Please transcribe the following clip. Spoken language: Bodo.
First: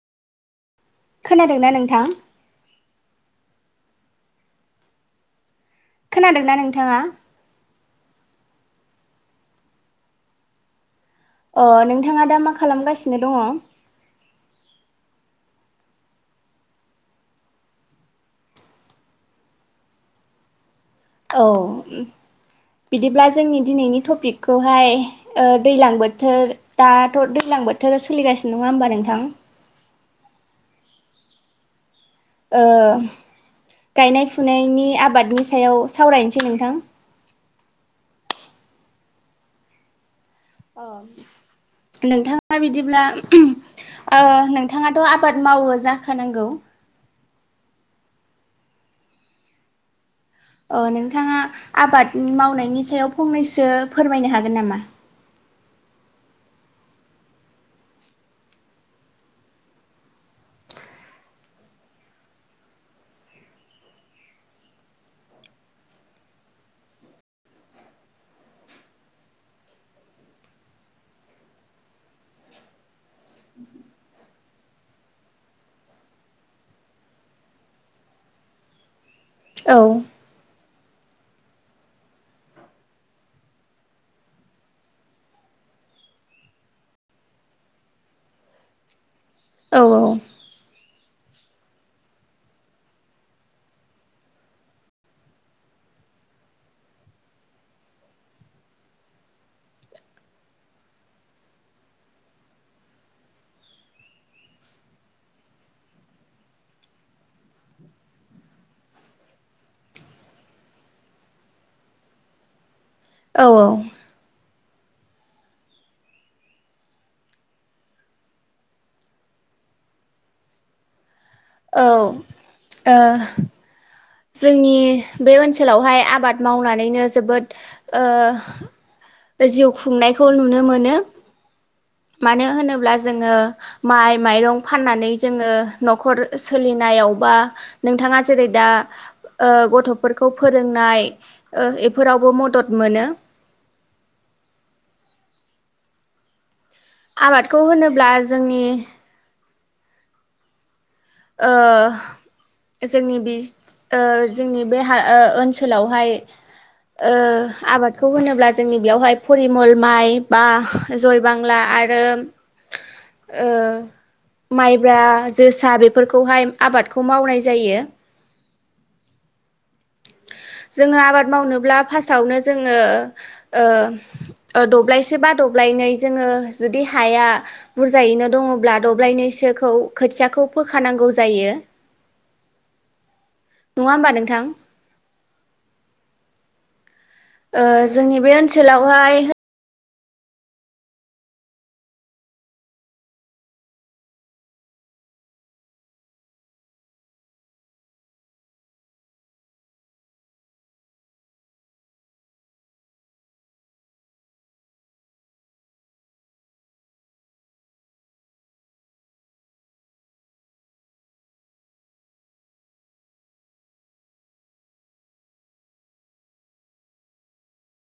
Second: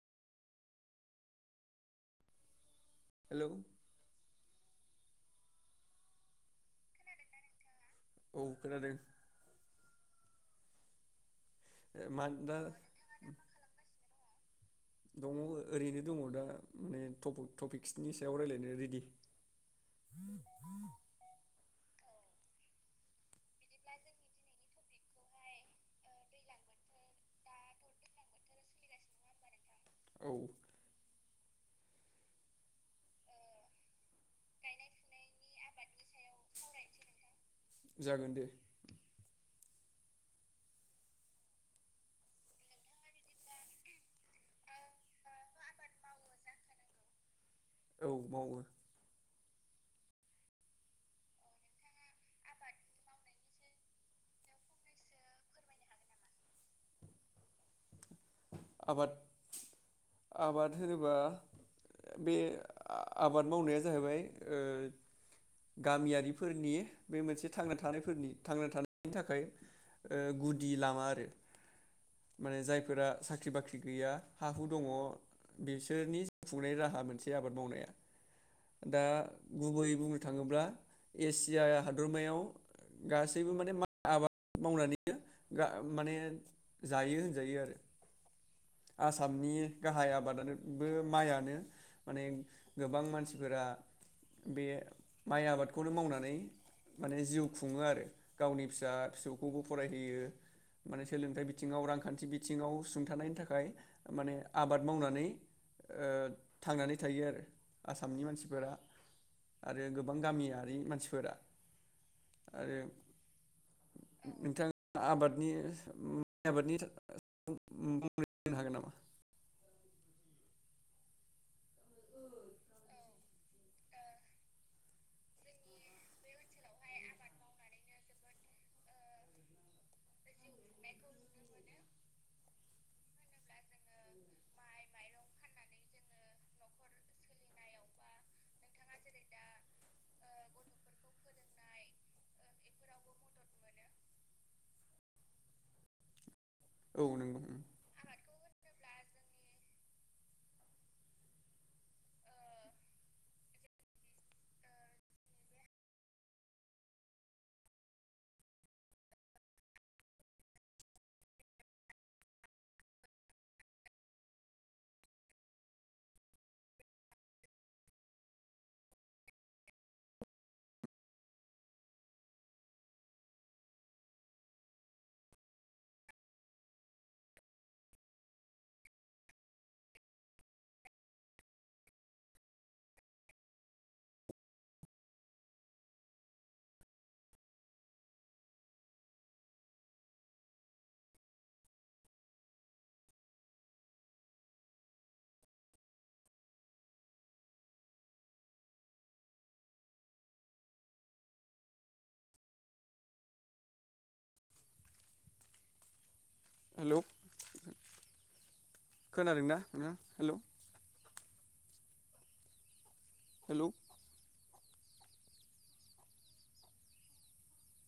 खोनादोंना नोंथां? [inaudible] खोनादोंना नोंथाङा? औ खोनादों। अ नोंथाङा दा मा खालामगासिनो दङ? दङ ओरैनो दङ दा माने ट-टपिक्सनि सायाव रायज्लायनो रेडि औ बिदिब्ला जोंनि दिनैनि टपिकखौहाय ओ दैज्लां बोथोर दाथ' दैज्लां बोथोरा सोलिगासिनो नङा होमबा नोंथां। औ। ओ। गायनाय फुनायनि आबादनि सायाव सावरायनोसै नोंथां। जागोन दे। अ नोंथाङा बिदिब्ला [unintelligible] ओ नोंथाङाथ' आबाद मावो जाखानांगौ। औ मावो। अ नोंथाङा आबाद मावनायनि सायाव फंनैसो फोरमायनो हागोन नामा? आबाद आबाद होनोबा बे आबाद मावनाया जाहैबाय ओ गामियारिफोरनि बे मोनसे थांना थानायफोरनि थांना थानायनि थाखाय ओ गुदि लामा आरो माने जायफोरा सा ख्रि बाख्रि गैया हा हु दङ बिसोरनि जिव खुंनाय राहा मोनसे आबाद मावनाया दा औ गुबैयै बुंनो थाङोब्ला एसिया हादरमायाव गासैबो माने मा आ मावनानै रा माने जायो होनजायो आरो। आसामनि औ गाहाय आबादानो बो माइआनो माने गोबां मानसिफोरा बे माइ आबादखौनो मावनानै माने जिउ खुंङो आरो गावनि फिसा फिसौखौबो फरायहोयो माने सोलोंथाइ बिथिंङाव रांखान्थि बिथिंङाव सुंथानायनि थाखाय फ्राय माने आबाद मावनानै ओ थांनानै थायो आरो आसामनि मानसिफोरा आरो गोबां गामियारि मानसिफोरा आरो औऔ नोंथांङा आबादनि उम आबादनि था [unintelligible] बेब हागोन नामा? औ ओ जोंनि बे ओनसोलावहाय आबाद मावनानैनो जोबोद ओ बे जिउ खुंनायखौ नुनो मोनो मानो होनोब्ला जोंङो माइ माइरं फाननानै जोंङो न'खर सोलिनायाव बा नोंथाङा जेरै दा ओ गथ'फोरखौ फोरोंनाय ओ बेफोरावबो मदद मोनो। औ नंगौ आबादखौ होनोब्ला जोंनि ओ जोंनि बि ओ जोंनि बे ओ ओनसोलावहाय ओ आबादखौ होनोब्ला जोंनि बेयावहाय फरिमल माइ बा जय बांला आरो ओ माइब्रा जोसा बेब फोरखौहाय आबादखौ मावनाय जायो। जोंङो आबाद मावनोब्ला फार्स्टावनो जोंङो ओ दब्लायसे बा दब्लायनै जोंङो जुदि हाया बुरजायैनो दंङब्ला दब्लायनैसोखौ खोथियाखौ फोखानांगौ जायो। नंङा होमबा नोंथां? ओ जोंनि बे ओनसोलावहाय हेलौ खोनादोंं ना नोंथां? Hello hello